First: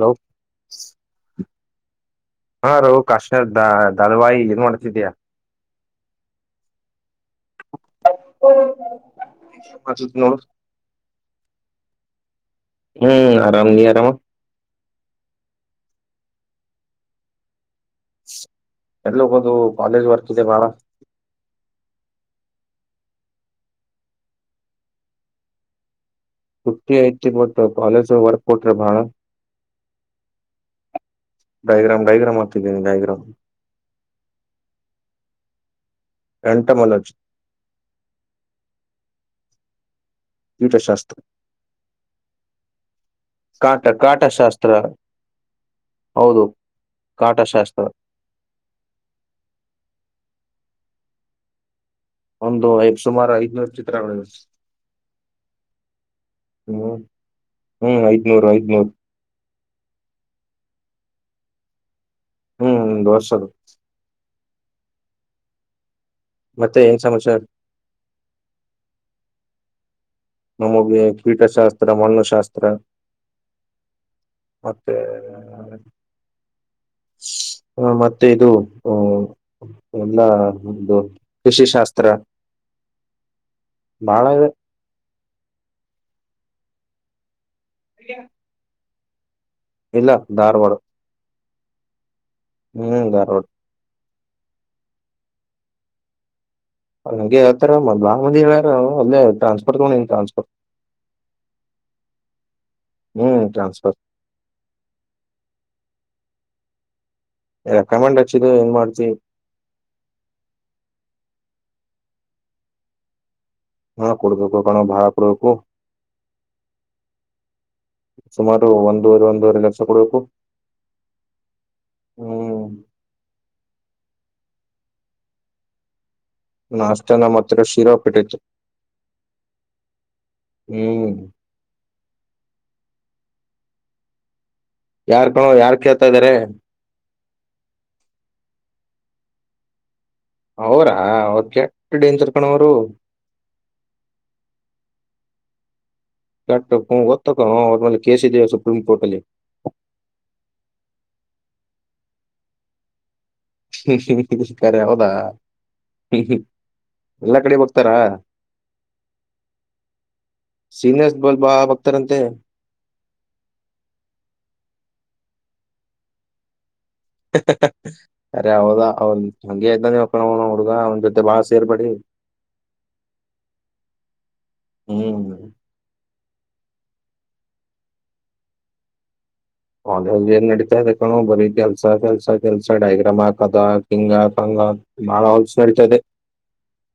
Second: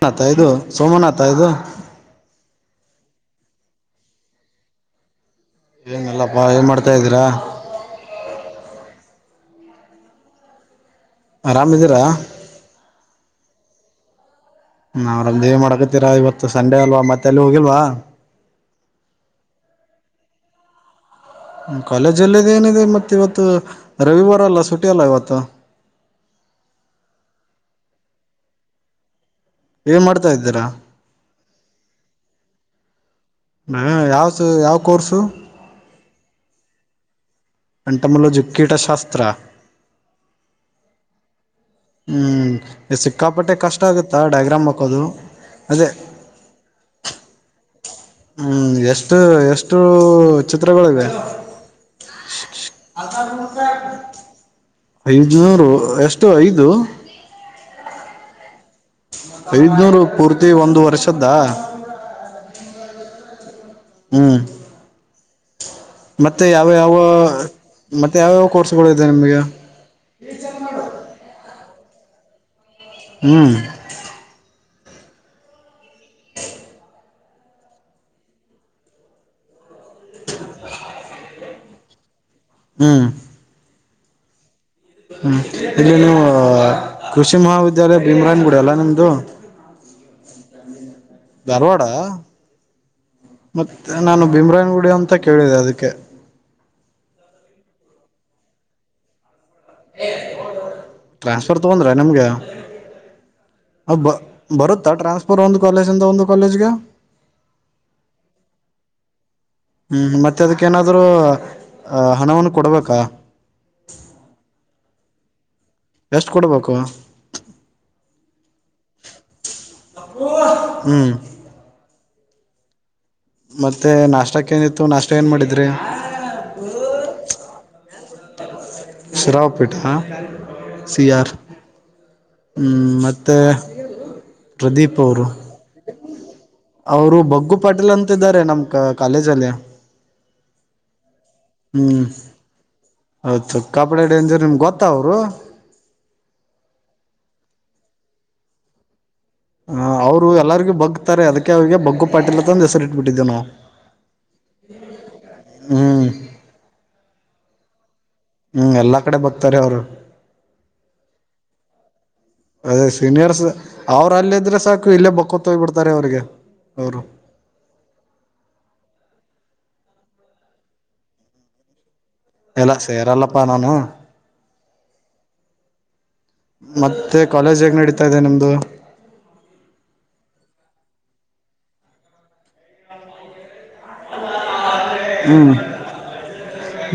Hello ಐದು ಸೋಮನಾಥ ಐದು ಕಷ್ಟ ದ ದಲವಾಯಿ ಏನ್ ಮಾಡ್ತಿದಯಾ ಏನಲ್ಲಪ್ಪಾ ಏನ್ ಮಾಡ್ತಾ ಇದೀರಾ ನ ಆರಾಮ ಇದೀರಾ ಹ್ಮ್ ಆರಾಮ ನೀ ಆರಾಮ ನಾವ್ರಮ್ದೇ ಮಾಡ್ಕತೀರಾ ಇವತ್ತು ಸಂಡೆ ಅಲ್ವಾ ಮತ್ತೆ ಅಲ್ಲಿ ಹೋಗಿಲ್ವಾ ಎಲು ಬುದುು ಕಾಲಜ್ ವರ್ಕಿಿದೆ ಮಾರ ಕಾಲೇಜಲ್ಲಿದ್ದೇಏನಿದೆ ಮತ್ತೆ ಇವತ್ತು ರವಿವಾರ ಅಲ್ಲ ಸುಟಿ ಅಲ್ಲ ಇವತ್ತು ತೃಪ್ತಿಿ ಐತಿ ಮಟ್ಟ ಕಾಲೇಜು ಹೊರ್ಕ್ ಕೊಟ್ರೆ ಬಾಳ ಏನ್ ಮಾಡ್ತಾ ಇದ್ದೀರಾ ಗೈಗ್ರಾಮ್ತಿದ್ದೀನಿ ಗೈಗ್ರ್ ಹ ಯಾವಸ ಯಾವ ಕೋರ್ಸು ಎಂಟ ಮನೋಜ ಎಂಟಮಲು ಜುಕ್ಕೀಟಶಾಸ್ತ್ರ ಕೀಥಶಾಸ್ತ್ರ ಹ್ಮ್ ಸಿಕ್ಕಾಪಟ್ಟೆ ಕಷ್ಟ ಕಾಟ ಆಗುತ್ತಾ ಡಯಾಗ್ರಾಮ್ ಕಾಟಶಾಸ್ತ್ರ ಹಾಕೋದು ಅದೇ ಹೌದು ಕಾಟಶಾಸ್ತ್ರ. ಹ್ಮ್ ಎಷ್ಟು ಎಷ್ಟೂ ಚಿತ್ರಗಳಿವೆ. ಒಂದು ಐದ್ ಸುಮಾರು ಐದ್ನೂರು ಚಿತ್ರಗಳು ಐದುನೂರು ಎಷ್ಟು ಐದು. ಹ್ಮ್ ಹ್ಮ್ ಐದ್ನೂರು ಐದ್ನೂರ್. ಐದ್ನೂರು ಪೂರ್ತಿ ಒಂದು ವರ್ಷದ್ದಾ. ಹ್ಮ್ [inaudible] ಹ್ಮ್. ಮತ್ತೆ ಯಾವ ಯಾವ ಏನ್ ಸಮಾಚಾರ ಮತ್ತೆ ಯಾವ್ಯಾವ ಕೋರ್ಸ್ಗಳು ಇದಾವೆ ನಿಮ್ಗೆ. ನಮಗೆ ಪೀಟಶಾಸ್ ತ್ರ ಮಣ್ಣುಶಾಸ್ತ್ರ. ಹ್ಮ್ ಮತ್ತೆ ಮತ್ತೆ ಇದು ಆ ಎಲ್ಲಾ ಒಂದು ಕೃಷಿಶಾಸ್ತ್ರ. ಹ್ಮ್ ಬಾಳ ಇವೆ. ಹ್ಮ್ ಇಲ್ಲಿ ನೀವು ಕೃಷಿ ಮಹಾವಿದ್ ದ್ಯಾಲಯ ಭೀಮ್ರಾಯನ್ ಗುಡಿ ಅಲಾ ದು ಇಲ್ಲ ಧಾರವಾಡ. ಧಾರ್ವಾಡಾ. ಹ್ಮ್ ದಾರ್ವಾಡ್. ನಾನು ಭೀಮ್ರಾಯನ್ ಗುಡಿ ಅಂತ ಕೇಳಿದೆ ಅದಿಕ್ಕೆ. ಹಂಗೆ ಆತರ ಬಾಳ ಮಂದಿ ಅದಾರೋ ಅಲ್ಲೇ ದಾ ಏ ಟ್ರಾನ್ಸ್ಫರ್ ತಗೊಂದ್ ರ ನಮ್ಗೆ. ಹ್ಮ್ ಟ್ರಾನ್ಸ್ಫರ್ ಅವ್ದ್ ಬ ಬರುತ್ತಾ ಟ್ರಾನ್ಸ್ಫರ್ ಒಂದ್ ಕಾಲೇಜಿಂದ ಒಂದು ಕಾಲೇಜಿಗೆ. ರೆಕಮೆಂಡ್ ಹಚ್ಚಿದೆ ಹೆಂಗ್ ಮಾಡ್ತಿ. ಹ್ಮ್ ಮತ್ತೆ ಅದಕ್ಕೇನಾದ್ರೂ ಆ ಹಣವನ್ನು ಕೊಡ್ಬೇಕಾ. ಹಾ ಕೊಡ್ಬೇಕು ರೊಕ್ಕನಾ ಭಾಳ್ ಕೊಡ್ಬೇಕು. ಎಷ್ಟು ಕೊಡ್ಬೇಕು ಸುಮಾರು ಒಂದುವರೆ ಒಂದೂವರೆ ಲಕ್ಷ ಕೊಡ್ಬೇಕು. ಹ್ಮ್ ಹ್ಮ್ ಮತ್ತೆ ನಾಷ್ಟಕ್ ಏನಿತ್ತು ನಾಷ್ಟ ಏನ್ ಮಾಡಿದ್ರಿ. ನಾಷ್ಟ ನಮ್ಮತ್ರ ಶಿರಪ್ ಉಪ್ಪಿಟ್ಟಿತ್ತು. ಶಿರಾ ಉಪ್ಪಿಟ್ಟಾ ಹ್ಮ್ ಸಿಯಾರ್. ಹ್ಮ್ ಮತ್ತೆ. ಪ್ರದೀಪ್ ಅವ್ರು ಯಾರ್ ಕಣೋ ಯಾರ್ ಕೇಳ್ತಾ ಇದಾರೆ ಅವ್ರು ಬಗ್ಗು ಪಾಟೀಲ್ ಅಂತಿದ್ದಾರೆ ನಮ್ ಕಾ ಕಾಲೇಜಲ್ಲಿ ಅವ್ರಾ ಅವ್ರ ಹೂ ಕೆಟ್ಟ ಡೇಂಜರ್ ಕಣೋ ಅವ್ರು ಹೌದು ಸಿಕಾಪಟ್ಟೆ ಡೇಂಜರ್ ಅವರು ನಿಮಗ ಗೊತ್ತಾ ಅವರು ಕಾಟ್ಟ ಹೂ ಗೊತ್ತಾದ ಹೂ ಅವರ ಮೇಲೆ ಕೇಸ್ ಇದೆ ಸುಪ್ರೀಂ ಕೋರ್ಟ್ ಅಲ್ಲಿ ಹ ಅವ್ರು ಎಲ್ಲರಿಗೂ ಬಗ್ತಾರೆ ಅದಕ್ಕೆ ಅವ್ರರಿಗೆ ಬಗ್ಗು ಪಾಟೀಲಾಂತ ಅಂದು ಹೆಸರಿ ಇಟ್ಬಿಟ್ಟು ಹ ಖರೆ ಹೌದಾ ಹ್ಮ್ ಹ ಹ ಎಲ್ಲಾ ಕಡೆ ತಾರಾ ಹ್ಮ್ ಎಲ್ಲಾ ಕಡೆ ಬಕ್ತಾರೆ ಅವರು ಸೀನಿಯರ್ಸ್ ಬಲ್ ಬಾ ಬಗ್ತಾರಂತೆ ಅದೇ ಸೀನಿಯರ್ಸ್ ಅವ್ರ ಅಲ್ಲ ಇದ್ರೆ ಸಾಕು ಇಲ್ಲೇ ಬಗ್ ಕೊತೋ ಹೋಗ್ ಬಿಡ್ತಾರೆ ಅವ್ರಿಗೆ ಅವ್ರು ಅರೆ ಹೌದಾ ಅವನ್ ಹಂಗೆ ಆಯ್ತ ನೀವಕನ ಹುಡ್ಗ ಅವ್ನ ಜೊತೆ ಬಾಳ ಸೇರ್ಬೇಡಿ ಇಲ್ಲಾ ಸೆರಲ್ಲಪ ನಾನು ಹ್ಮ್ ಮತ್ತೆ ಕಾಲೇಜ್ ಹೇಗ್ ನಡೀತಾ ಇದೆ ನಿಮ್ದು ಅವಲ್ಲಿ ಏನ್ ನಡೀತಾ ಇದೆ ಕಣು ಬರೀ ಕೆಲ್ಸ ಕೆಲ್ಸ ಕೆಲ್ಸ ಡೈಗ್ರಾಮ್ ಹಾಕೋದು ಹಿಂಗ ಹಾಕ್ ಹಂಗ ಹಾಕ್ ಹ್ಮ್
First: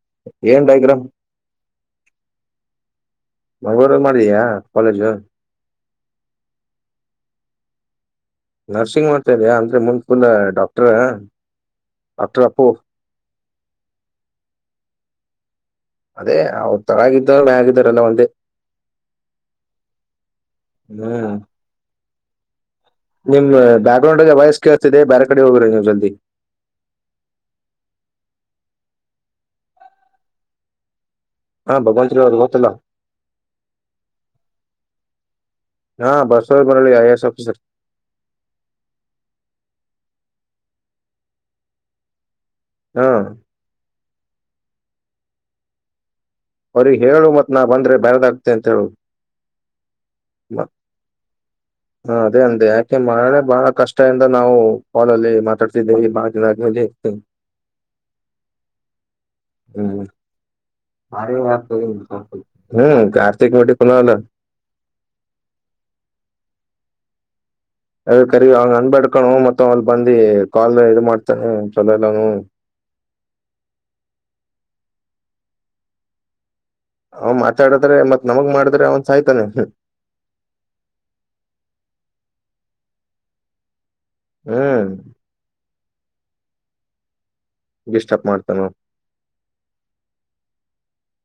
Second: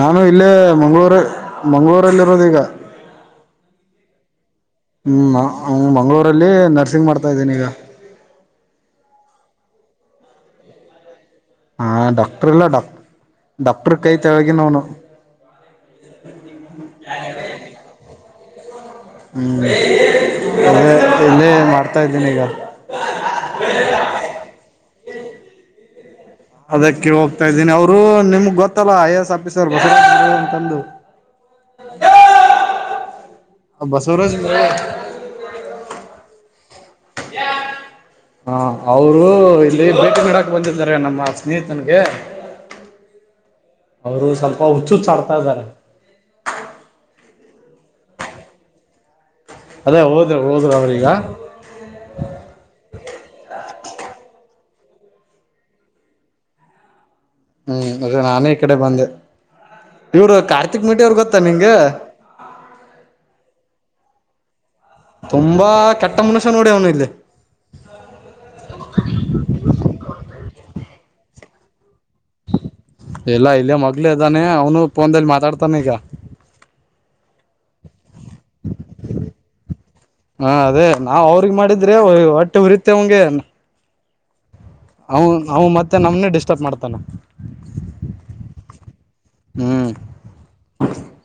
ನಾನು ಇಲ್ಲೇ ಏನ್ ಡೈಗ್ರಾಮ್ ಮಂಗ್ಗಳೂರು ಮಂಗಳೂರಲ್ಲಿರೋದ ಈಗ ಮಂಗಳೂರಲ್ಲಿ ಮಾಡಿದ್ಯಾ ಕಾಲೇಜ್ ಹ್ಮ ಮಂಗಳೂರಲ್ಲಿ ನರ್ಸಿಂಗ್ ಮಾಡ್ತ ಮಾಡ್ತಾ ಇದೀನಿ ಈಗ ನರ್ಸಿಂಗ್ ಮಾಡ್ತಾ ಇದ್ಯಾಾ ಅಂದ್ರೆ ಮುಂದ್ ಫುಲ್ ಡಾಕ್ಟರ್ ಹಾ ಡಾಕ್ಟರ್ ಇಲ್ಲ ಡಾಕ್ ಡಾಕ್ಟರ್ ಕೈ ತೆಲಗಿನವ ಅನು ಅದೇ ಅವ್ ತಳಗಿದವರು ಮ್ಯಾಗಿದ್ದವರೆಲ್ಲ ಎಲ್ಲಾ ಒಂದೇ ಹ್ಮ್ [unintelligible] ತಾ ಇದ್ದೇನೆ ಈಗ ನಿಮ್ ಬ್ಯಾಗ್ರೌಂಡ್ಗ ವಯಸ್ ಕೇಳ್ತೀರಿ ಬ್ಯಾರೆ ಕಡೆ ಹೋಗ್ರಿ ನೀವು ಜಲ್ದಿ ಅದಕ್ಕೆ ಹೋಗ್ತಾ ಇದ್ದೀನಿ ಅವ್ರು ನಿಮ್ಗ್ ಗೊತ್ತಲ್ಲ ಐ ಎ ಎಸ್ ಆಫೀಸರ್ [unintelligible] ಹಾ ಭಗವಂತ ಅವ್ರ ಗೊತ್ತಲ್ಲ ಬಸವರಾಜ [unintelligible] ಹಾ ಬಸವ ಬೆರಳಿಗೆ ಐ ಎ ಎಸ್ ಆಫೀಸರ್ ಹಾ ಅವ್ರು ಇಲ್ಲಿ ಬಿಟ್ಟ ಬಿಡಾಕ್ ಬಂದಿದ್ದಾರೆ ನಮ್ಮ ಸ್ನೇಹಿತನ್ಗೆ ಹಾ ಅವರು ಸ್ವಲ್ಪ ಹುಚ್ಚು ಹುಚ್ಚು ಆಡ್ತಾ ಇದ್ದಾರೆ ಅವ್ರಿಗೆ ಹೇಳು ಮತ್ ನಾ ಬಂದ್ರೆ ಬ್ಯಾರೆದಾಗತೆ ಅಂತ ಹೇಳು ಅದೇ ಹೋದ್ರು ಹ ಹೋದ್ರು ಅವ್ರೀಗ ಅದೇ ಅಂದೆ ಯಾಕೆ ಮಳೆ ಬಹಳ ಕಷ್ಟ ಇಂದ ನಾವು ಹಾಲಲ್ಲಿ ಮಾತಾಡ್ತಿದ್ದೇವಿ ಬಾಳ್ ದಿನಾ ಆದಮೇಲೆ ಹೂ ಅದೆ ನಾನೇ ಈ ಕಡೆ ಬಂದೆ ಇವರು ಕಾರ್ ಹೂ ಕಾರ್ತಿಕ ಖುನಾ ಹನಾ ಅಲಾ ತುಂಬಾ ಕೆಟ್ಟ ಮನುಷ್ಯ ನೋಡಿ ಅವನು ಇಲ್ಲಿ ಏ ಕರಿ ಅವನಿಗೆ ಹಂಗ ಅನ್ಬೇಡ್ ಕಣೋ ಮತ್ತ್ ಅವ್ ಅಲ್ಲಿ ಬಂದಿ ಕಾಲ್ ಇದು ಮಾಡ್ತ ಎಲ್ಲ ಇಲ್ಲಿ ಮಗ್ಳ ಇದ್ದಾನೆ ಅವನು ಫೋನ್ದಲ್ಲಿ ಮಾತಾಡ್ತ ತನಗ ಹ ಮಾಡ ಹಾ ಅದೇ ನಾವ ಅವ್ರಿಗೆ ಮಾಡಿದ್ರೆ ಒಟ್ಟ ಹೊಟ್ಟೆ ಹುರಿತ್ತೆ ಅಂವನ್ಗೆ ಹ್ಮ್ ಹ ಅವ ಮತ್ತೆ ಮತ್ತೆ ನಮ್ಮ್ನೆ ಡಿಸ್ಟರ್ಬ್ ಮಾಡ್ತಾನ ಡಿಸ್ಟಬ್ ಮಾಡ್ತಾನ ಹ್ಮ್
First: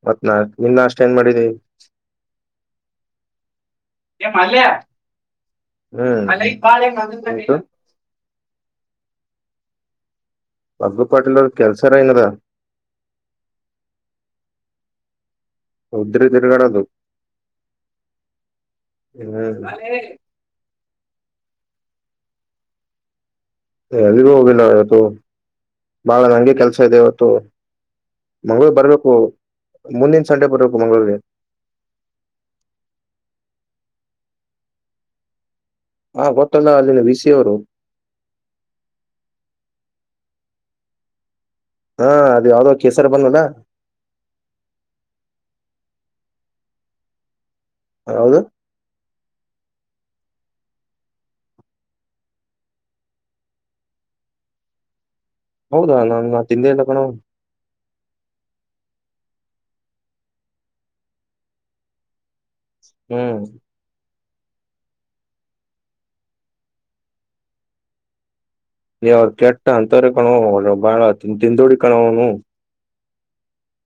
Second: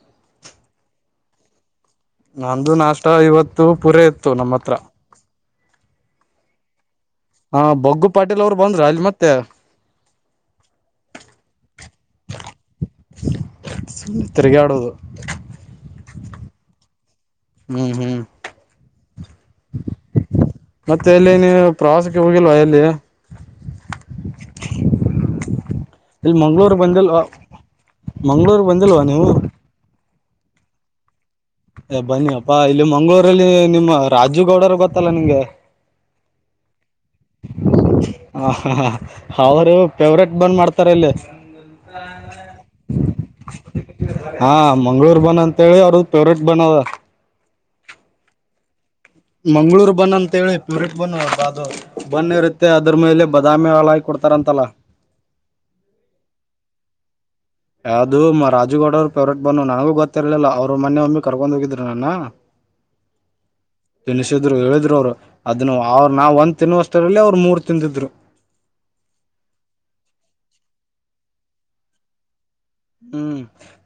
ಹತ್ನಾ ನಿನ್ನ ಅಷ್ಟ ಏನ್ ಮಾಡಿದೀ ನಂದು ನಾಷ್ಟ ಇವತ್ತು ಪುರ ಇತ್ತು ನಮ್ಮ ಹತ್ರ ಅಲ್ಲ ಈ ಬಾಳ ಹಾ ಬೊಗ್ಗು ಪಾಟೀಲ್ ಅವ್ರು ಬಂದ್ರ ಅಲ್ಲಿ ಮತ್ತೆ ಅಬ್ಗ ಪಾಟಿಲ್ಲ ಕೆಲ್ಸ ತಿರ್ಗಡೋದು ಹೌದ್ರ ತಿರುಗಡೆದುು ಹ್ಮ್ ಹ್ಮ್ ಹ ಮತ್ತೆ ಎಲ್ಲಿ ನೀವು ಪ್ರವಾಸಕ್ಕೆ ಹೋಗಿಲ್ವಾ ಎಲ್ಲಿ ಎಲ್ಲಿಗೂ ಹೋಗಿಲ್ಲ ಇವತ್ತು ಬಾಳ ಇಲ್ಲಿ ನಂಗೆ ಮಂಗ್ಗಳೂರ್ ಕೆಲ್ಸ ಇದೆ ಬಂದಿಲ್ವಾ ಇವತ್ತು ಮಂಗ್ಗಳೂರ್ ಮಂಗಗಳ ಬಂದಿಲ್ವಾ ಬರ್ಬೇಕು ನೀವು ಮುಂದಿನ ಸಂಡೆ ಬರ್ಬೇಕು ಮಂಗಳೂರಿಗೆ ಏ ಬನ್ನಿಪ್ಪಾ ಇಲ್ಲಿ ಮಂಗಗಳೂರಲ್ಲಿ ನಿಮ್ಮ ರಾಜುಗೌಡರು ಗೊತ್ತಲ್ಲ ನಿಂಗೆ ಹಾ ಗೊತ್ತಲ್ಲ ಅಲ್ಲಿನ ವಿ ಸಿ ಅವರು ಹ ಅವರು ಫೆವ್ರೇಟ್ ಬಂದ್ ಮಾಡ್ತಾರೆ ಇಲ್ಲಿೇ ಹಾ ಅದು ಯಾವ್ದೋ ಕೇಸರ್ ಬಂದಲ್ಲ ಹಾ ಮಂಗ್ಗಳೂರ್ ಬಂದ ಅಂತೇಳಿ ಅವರು ಪೇವರಟ್ ಬನ ಹೌನು ಮಂಗ್ಳೂರ್ ಬನ್ ಅಂತ ಹೇಳಿ ಪಟ್ ಬನ್ ಅದು ಬನ್ ಇರುತ್ತೆ ಅದ್ರ ಮೇಲೆ ಬದಾಮಿ ಹಾಳಾಕಿ ಕೊಡ್ತಾರಂತಲ್ಲ ಹೌದಾ ನಾ ತಿಂದೆ ಎಲ್ಲ ಕಣ ಯಾವವು್ದ ಮ ರಾಜುಗೌಡರು ಫೇವ್ರೇಟ್ ಬನ್ನು ನನಗೂ ಗೊತ್ತಿರ್ಲಿಲ್ಲ ಅವ್ರು ಮೊನೆ ಒಮ್ಮಿ ಕರ್ಕೊಂಡ್ ಹೋಗಿದ್ರು ನನ್ನ ಹ್ಮ್ ತಿನ್ನಿಸಿದ್ರೂ ಹೇಳಿದ್ರು ಅವ್ರು ಅದನ್ನು ಅವರು ನಾವ್ ಒಂದ್ ತಿನ್ನವಷ್ಟರಲ್ಲಿ ಅವ್ರು ಮೂರ್ ತಿಂದಿದ್ರು ನೀ ಅವ್ರ ಕೆಟ್ಟ ಅಂತರ ಕಣ ಬಾಳ ತಿಂದೂಳಿ ಕನೋ ಅವ್ನು ಹ್ಮ್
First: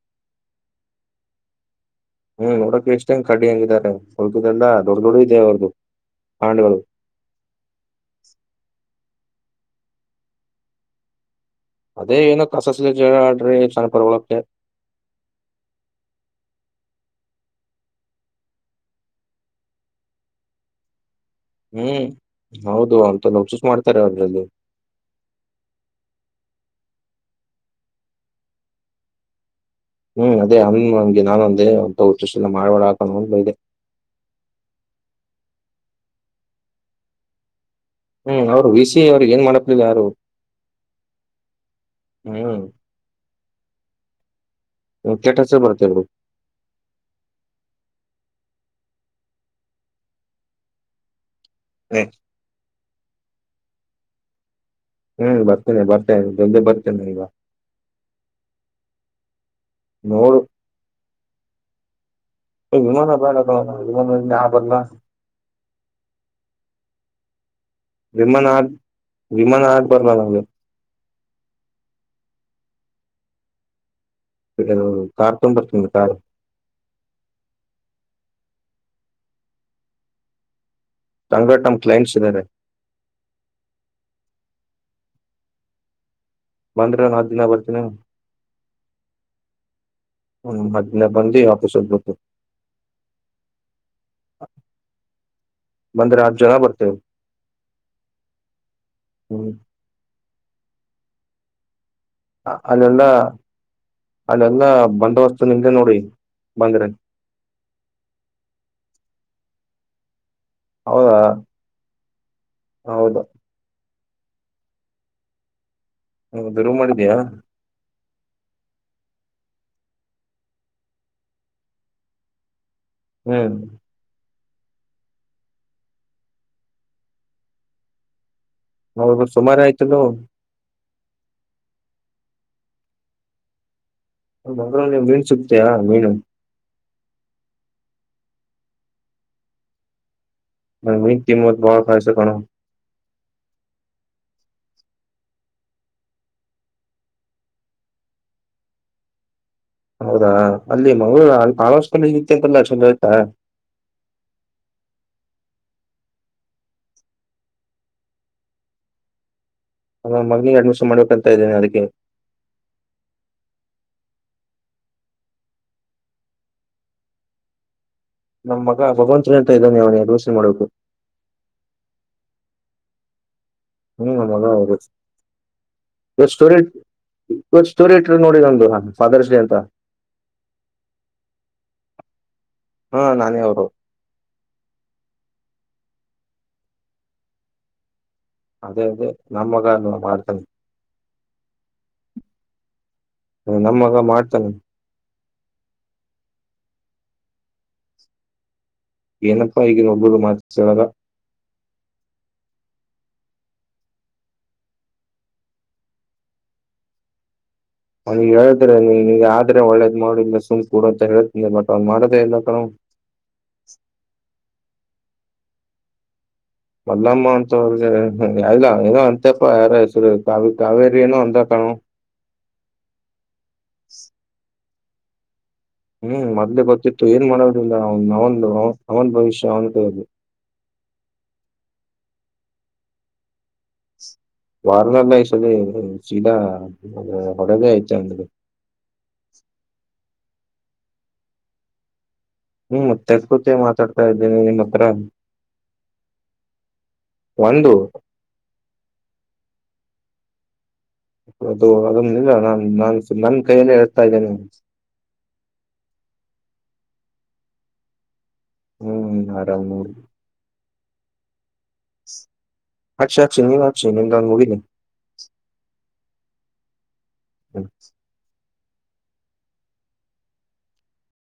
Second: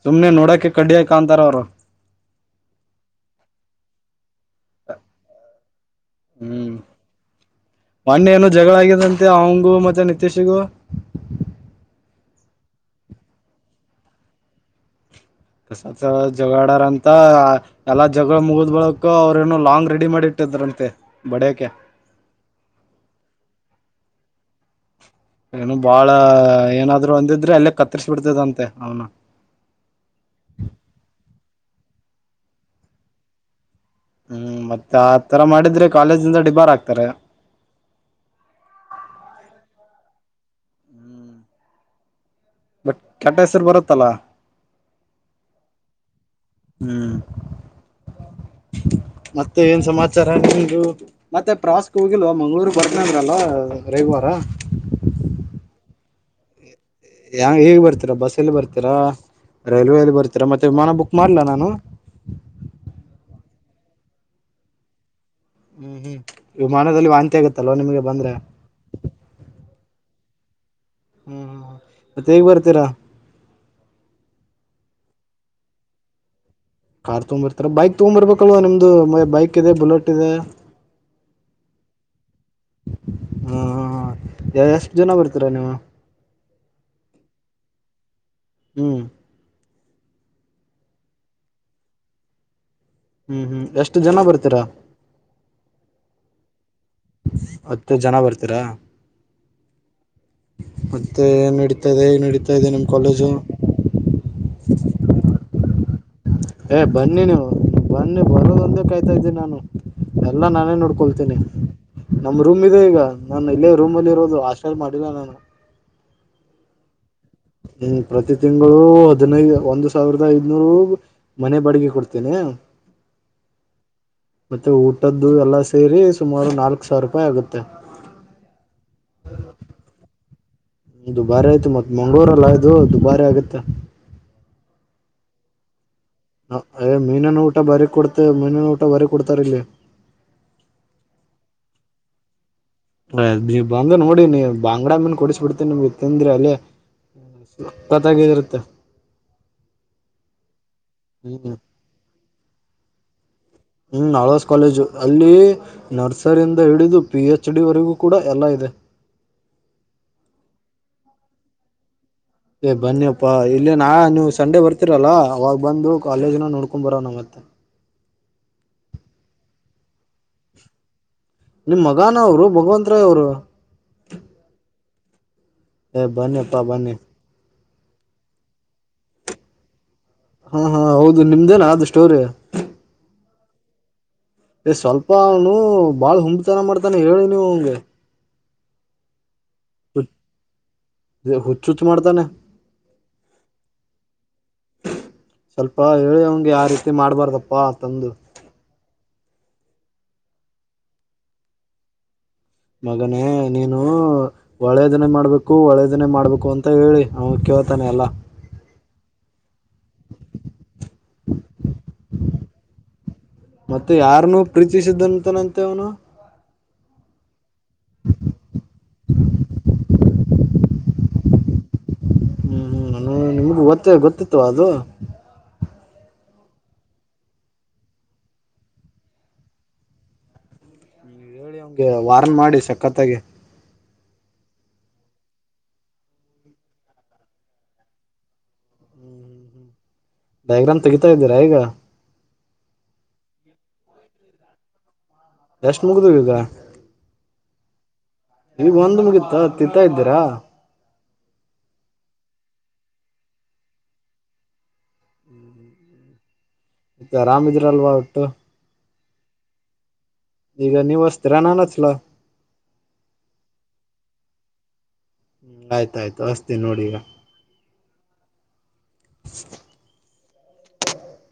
ಸುಮ್ನೆ ನೋಡಕೆ ಕಡ್ಡಿಯ ಕಾಣಂತಾರ ಅವರು ಹ್ಮ್ ನೋಡಕ್ ಎಷ್ಟ ಹೆಂಗ್ ಕಡ್ಡಿ ಹಂಗಾರೆ ಹೊಲ್ಪದೆಲ್ಲಾ ದೊಡ್ಡ ದೊಡ್ಡ ಇದೇ ಅವ್ರ್ದು ಹ್ಮ್ ಹಾಂಡಗಳು ಮತ್ತೆ ಅವಂಗೂ ಮತ್ತೆ ನಿತಶಿಗೂ ಅದೇ ಏನೋ ಕಸಸ ಜ ಆಡ್ರಿ ಸಣ್ಣಪರ್ಗಳಕ್ಕೆ ಕಸತ್ ಜಗಳಾಡರಂತ ಎಲ್ಲಾ ಜಗಳ ಮುಗುದ್ ಬಳಕ ಅವ್ರೇನನು ಲಾಂಗ್ ರೆಡಿ ಮಾಡಿಟ್ಟಿದ್ರಂತೆ ಹ್ಮ್ ಹೌದು ಅಂತ ನಸೂಸ್ ಮಾಡ್ತಾರೆ ಅದ್ರಲ್ಲಿ ಏನು ಬಾಳ ಏನಾದ್ರು ಅಂದಿದ್ರೆ ಅಲ್ಲೇ ಕತ್ತರ್ಸ್ ಬಿಡ್ತದಂತೆ ಅವ್ನ ತೊ ಪ್ರಷ್ಟಿದ್ನ ಮಾಡ್ಬೇಡಾ ಕಣೋಂತ್ ಬೈದೆ ಹ್ಮ್ ಮತ್ತೆ ಆತರ ಮಾಡಿದ್ರೆ ಕಾಲೇಜಿಂದ ಡಿಬಾರಾಗ್ತಾರೆ ಹ್ಮ್ ಅವ್ರು ವಿ ಸಿ ಅವ್ರ ಏನ್ ಮಾಡಪ್ಲಿಲ್ ಯಾರು ಹ್ಮ್ ಬಟ್ ಕೆಟ್ಟಸ್ರು ಬರುತ್ತಲ್ಲ ಕೆಟ್ಟಸ್ರ್ ಬರುತ್ತೆ ಬುಡು ಹ್ಮ್ ಮತ್ತೆ ಏನ್ ಸಮಾಚಾರ ನಿಂದು ಮತ್ತೆ ಪ್ರವಾಸ್ಕೊಗಿಲ್ವಾ ಮಂಗ್ಳುರ್ ಬರ್ತ್ ನಂದ್ರಲ್ಲ ರವಿವಾರ ಹ್ಮ್ ಬರ್ತೇನೆ ಬರ್ತೇನೆ ನೆನ್ನೆ ಬರ್ ಯ ಹ್ಯಾಂಗ್ ಈಗ್ ಬರ್ತಿರಾ ಬಸ್ ಲ್ಲಿ ಬರ್ತೀರಾ ರೈಲ್ವೆಯಲ್ಲಿ ನೋಡು ಬರ್ತಿರ ಮತ್ತೆ ವಿಮಾನ ಬುಕ್ ಮಾಡ್ಲಾ ನಾನು ವಿಮಾನ ಬ್ಯಾಡ ಕಣಪ್ಪ ವಿಮಾನ್ದಾಗ್ ನಾನ್ಬರಲ್ಲ ಅನ್ನಿಸ್ತಿ ಹ್ಮ್ ಹ್ಮ್ ವಿಮಾನದಲ್ಲಿ ವಾಂತಿ ಆಗತ್ ವಿಮಾನ ಆಗ್ ವಿಮಾನ ಆಗ್ಬರಲ್ಲ ನಮ್ಗೆ ಹ್ಮ್ ಹ್ಮ್ ಮತ್ತೇಗ್ ಬರ್ತೀರಾ ಡು ಕಾರ್ ತಗೊಂಬರ್ತೀನ್ನೋಡು ಕಾರು ಕಾರ್ ತಗೊಂಡ್ಬರ್ತೀರ ಬೈಕ್ ತಗೊಂಬರ್ಬೇಕಲ್ವಾ ನಿಮ್ದು ಮೆ ಬೈಕಿದೆ ಬುಲೆಟ್ಟಿಇದೆ ಟಾಂಗರ್ ಟಮ್ ಕ್ಲೈಂಟ್ಸಿದ್ದಾರೆ ಹಾ ಎಷ್ಟು ಜನ ಬರ್ತೀರಾ ನೀವು ಬಂದ್ರೆ ಒಂದ್ ಹತ್ತಿನ ಬರ್ತಿನಿ ಹ್ಮ್ ಹ್ಮ್ ಅ--ದ ಬಂದಿ ಆಫೀಸ್ ಹೋಗ್ಬೇಕು ಹ್ಮ್ ಹ್ಮ್ ಎಷ್ಟು ಜನ ಬರ್ತೀರಾ ಬಂದ್ರೆ ಹತ್ ಜನ ಬರ್ತ್ [inaudible] ಹತ್ತು ಜನ ಬರ್ತೀರಾ ಹ್ಮ್ ಮತ್ತೆ ಎನ್ ನಡಿ ಆ-ಅಲ್ಲೆಲ್ಲ ಅಲ್ಲೆಲ್ಲ ಬಂದಾಬಸ್ತು ನಿಮ್ದೇ ನೋಡಿ ಏ ಬಂದ್ರೆ ಬನ್ನಿ ನೀವು ಬನ್ನಿ ಬರದೊಂದೆ ಕಾಯ್ತ ತಾಯಿದ್ದೆ ನಾನು ಎಲ್ಲಾ ನಾನೇ ಹೌದಾ ನೋಡ್ಕೊಳ್ತೀನಿ ನಮೃಮಿದೆ ಈಗ ಹೌದು ನಾನಿಲ್ಲೇ ರೂಮಲ್ಲಿ ಇದು ಆಶೆಲ್ ಮಾಡಿಲ್ಲ ನಾನು ಹ ಬಿಡುವ್ ಮಾಡಿದ್ದಿಯಾ ಹ್ಮ್ ಪ್ರತಿ ತಿಂಗಳು ಹದಿನೈದು ಒಂದ್ ಸಾವಿರದ ಐದ್ನೂರು ಮನೆ ಬಾಡ್ಗೆ ಕೊಡ್ತೀನಿ ಏನ್ [inaudible] ಮತ್ತೆ ಊಟದ್ದು ಎಲ್ಲಾ ಸೇರಿ ಸುಮಾರು ನಾಲ್ಕು ಸಾವ್ರುಪ್ಪಾಯ್ ಆಗುತ್ತೆ ಹೌದು ಸುಮಾರು ಆಯ್ತಲ್ಲ ದುಬಾರಿ ಆಯ್ತು ಮತ್ ಮಂಗ್ಳೂರಲ್ಲದು ದುಬಾರಿ ಆಗತ್ತೆ ಮಂಗ್ಳೂರಲ್ಲಿ ಮೀನ್ ಸುಕ್ತಿಯಾ ಮೀನು ಮೀನಿನ ಊಟ ಬರ ಕೊಡ್ತ ಮೀನಿನ ಊಟ ಬರೀ ಕೊಡ್ತಾರ ಇಲ್ಲಿ ಮ ವ ಕಿಮ್ಮತ್ ಬರಪಾಯಸಕಣ ಬಂಗ ನೋಡಿ ನೀ ಬಾಂಗಡಾ ಮೀನ್ ಕೊಡಿಸ್ ಬಿಡ್ತೇ ನಿಮಗೆ ತಿಂದ್ರೆ ಅಲ್ಲೇಪತ್ತಾಗಿದಿರತ್ತ ಹೌದಾ ಅಲ್ಲಿ ಮಂಗಳೂರು ಅಲ್ಲಿ ಕಳಸ್ಲ್ಲತಿ ಅಂತಲ್ಲ ಚಲ್ ಆಯ್ತಾ ಹ್ಮ್ ಆಳ್ವಾಸ್ ಕಾಲೇಜು ಅಲ್ಲಿ ನರ್ಸರಿಯಿಂದ ಹಿಡಿದು ಪಿ ಎಚ್ ಡಿವರೆಗೂ ಕೂಡ ಎಲ್ಲ ಇದೆ ನ ಮಗ್ನಿಗೆ ಅಡ್ಮಿಷನ್ ಮಾಡ್ಬೇಕಂತ ಇದ್ದೇನೆ ಅದಕ್ಕೆ ಏ ಬನ್ನಿಪ್ಪಾ ಇಲ್ಲಿ ನಾ ನೀವು ಸಂಡೆ ಬರ್ತೀರಲ್ಲ ಅವಾಗ ಬಂದು ಕಾಲೇಜನ ನೋಡ್ಕೊ್ ಬರ ನ ಮತ್ತೆ ನಮ್ ಮಗ ಭಗವಂತ ಶನ ಅಂತ ಇದ್ದಾನೆ ಅವನ ಅಡ್ಮಿಷನ್ ಮಾಡ್ಬೇಕು ನಿಮ್ಮ್ ಮಗಾನ ಅವರು ಭಗವಂತ ರಾಯ್ ಅವರು ಹು ನಮ್ಮ್ ಮಗ ಅವ್ರೆ ಏ ಬನ್ನಿಪ್ಪಾ ಬನ್ನಿ ಇವ ಸ್ಟೋರಿ ಇಟ್ರು ನೋಡಿ ನಂದು ಫಾದರ್ಸ್ ಡೇ ಅಂತ ಹಾ ಹಾ ಹೌದು ನಿಮ್ದೇನಾ ಅದು ಸ್ಟೋರಿ ಹಾ ನಾನೇ ಅವರು ್ ಸ್ವಲ್ಪನೂ ಬಾಳ್ ಹುಂಬ ತನ ಮಾಡ್ತಾನೆ ಹೇಳಿ ನೀ ಹಗೆ ಹೌದ ನಮ್ಮ ಮಗನು ಮಾಡ್ತನೆ ಹುಚ್ಚುಚ್ಚ ಮಾಡ್ತಾನೆ ಹ ನಮ್ಮ ಮಗ ಮಾಡ್ತಾನೆ ಸ್ವಲ್ಪ ಹೇಳಿ ಅವಂಗೆ ಯಾವ ರೀತಿ ಮಾಡ್ಬಾರ್ದಪ್ಪಾ ತಂದು ಏನಪ್ಪ ಈಗಿನ ಒಬ್ರು ಮಾತಿಸಳಲ್ಲ ಮಗನೇ ನೀನು ಒಳ್ಳೇದಿನೇ ಮಾಡ್ಬೇಕು ಒಳ್ಳೆದಿನೇ ಮಾಡ್ಬೇಕು ಅಂತ ಹೇಳಿ ಅವ ಕ್ಯವ ಹಗ ಹೇಳ್ತರ ನೀಗ ್ರೆ ಒಳ್ಳೇದ್ ಮಾಡಿ ಸುಮ್ ಕೂಡಂತ ಹೇಳೇತನ ಬಟ್ ಅವ್ ಮಾಡೋದೇ ಇಲ್ಲ ಕಣ ತಿಸಿದ್ದಂತನಂತೆವನು ಮಲ್ಲಮ್ಮ ಅಂತಾ ಅಂತಪ್ಪ ಯಾರ ಕಾವೇರಿ ಏನೋ ಅಂತ ಕಣ ಹ್ಮ್ ನಿಮ್ಗೂ ಗೊತ್ತೇ ಗೊತ್ತಿತ್ತು ಅದು ಹ ಹ್ಮ್ ಮೊದ್ಲೆೇ ಗೊತ್ತಿತ್ತು ಏನ್ ಮಾಡೋದಿಲ್ಲ ಅವ ಅವಂದು ಅವನ್ ಭವಿಷ್ಯ ಅವನಂತ ಹೇಳದು ನೀವ್ ಹೇಳಿ ಅವಂಗೆ ವಾರ್ನ್ ಮಾಡಿ ಸಕ್ಕತ್ತಾಗಿ ವಾರನಲ್ಲ ಇಸದೆ ಶೀಡಾ ಹೊಡೆದೇ ಹೆಚ್ಚಂಗದು ಡಯಾಗ್ರಾಮ್ ತೆಗೀತಾ ಇದ್ದೀರಾ ಈಗ ಹ್ಮ್ ಮತ್ತೆ ಕತಿ ಮಾತಾಡ್ತಾ ಇದ್ದೀನಿ ನಿಮ್ಮ್ ಹತ್ರ ಎಷ್ಟ್ ಮುಗಿದವ ಈಗ ಒಂದು ಈಗ ಒಂದ್ ಮುಗಿತ ತತಾ ಇದ್ದೆ ಅದು ಅದೊಂದಲ್ಲ ನಾನ್ ನಾನ್ ನನ್ ಕೈಯಲ್ಲಿ ಹೇಳ್ತಾ ಇದ್ದೇನೆ ಮತ್ತ ರಾಮಿದ್ರ ಅಲ್ವಾ ಒಟ್ಟು ಹ್ಮ್್ಮ ಆರಾಮ್ ನ ಈಗ ನೀವ್ಸ್ತ್ರ ನನ್ [unintelligible] ಹ್ಮ ಆಯ್ತಾಯ್ತು ಹಚ್ಚತಿನಿ ನೋಡ ಈಗ. ಹ್ಮ [inaudible]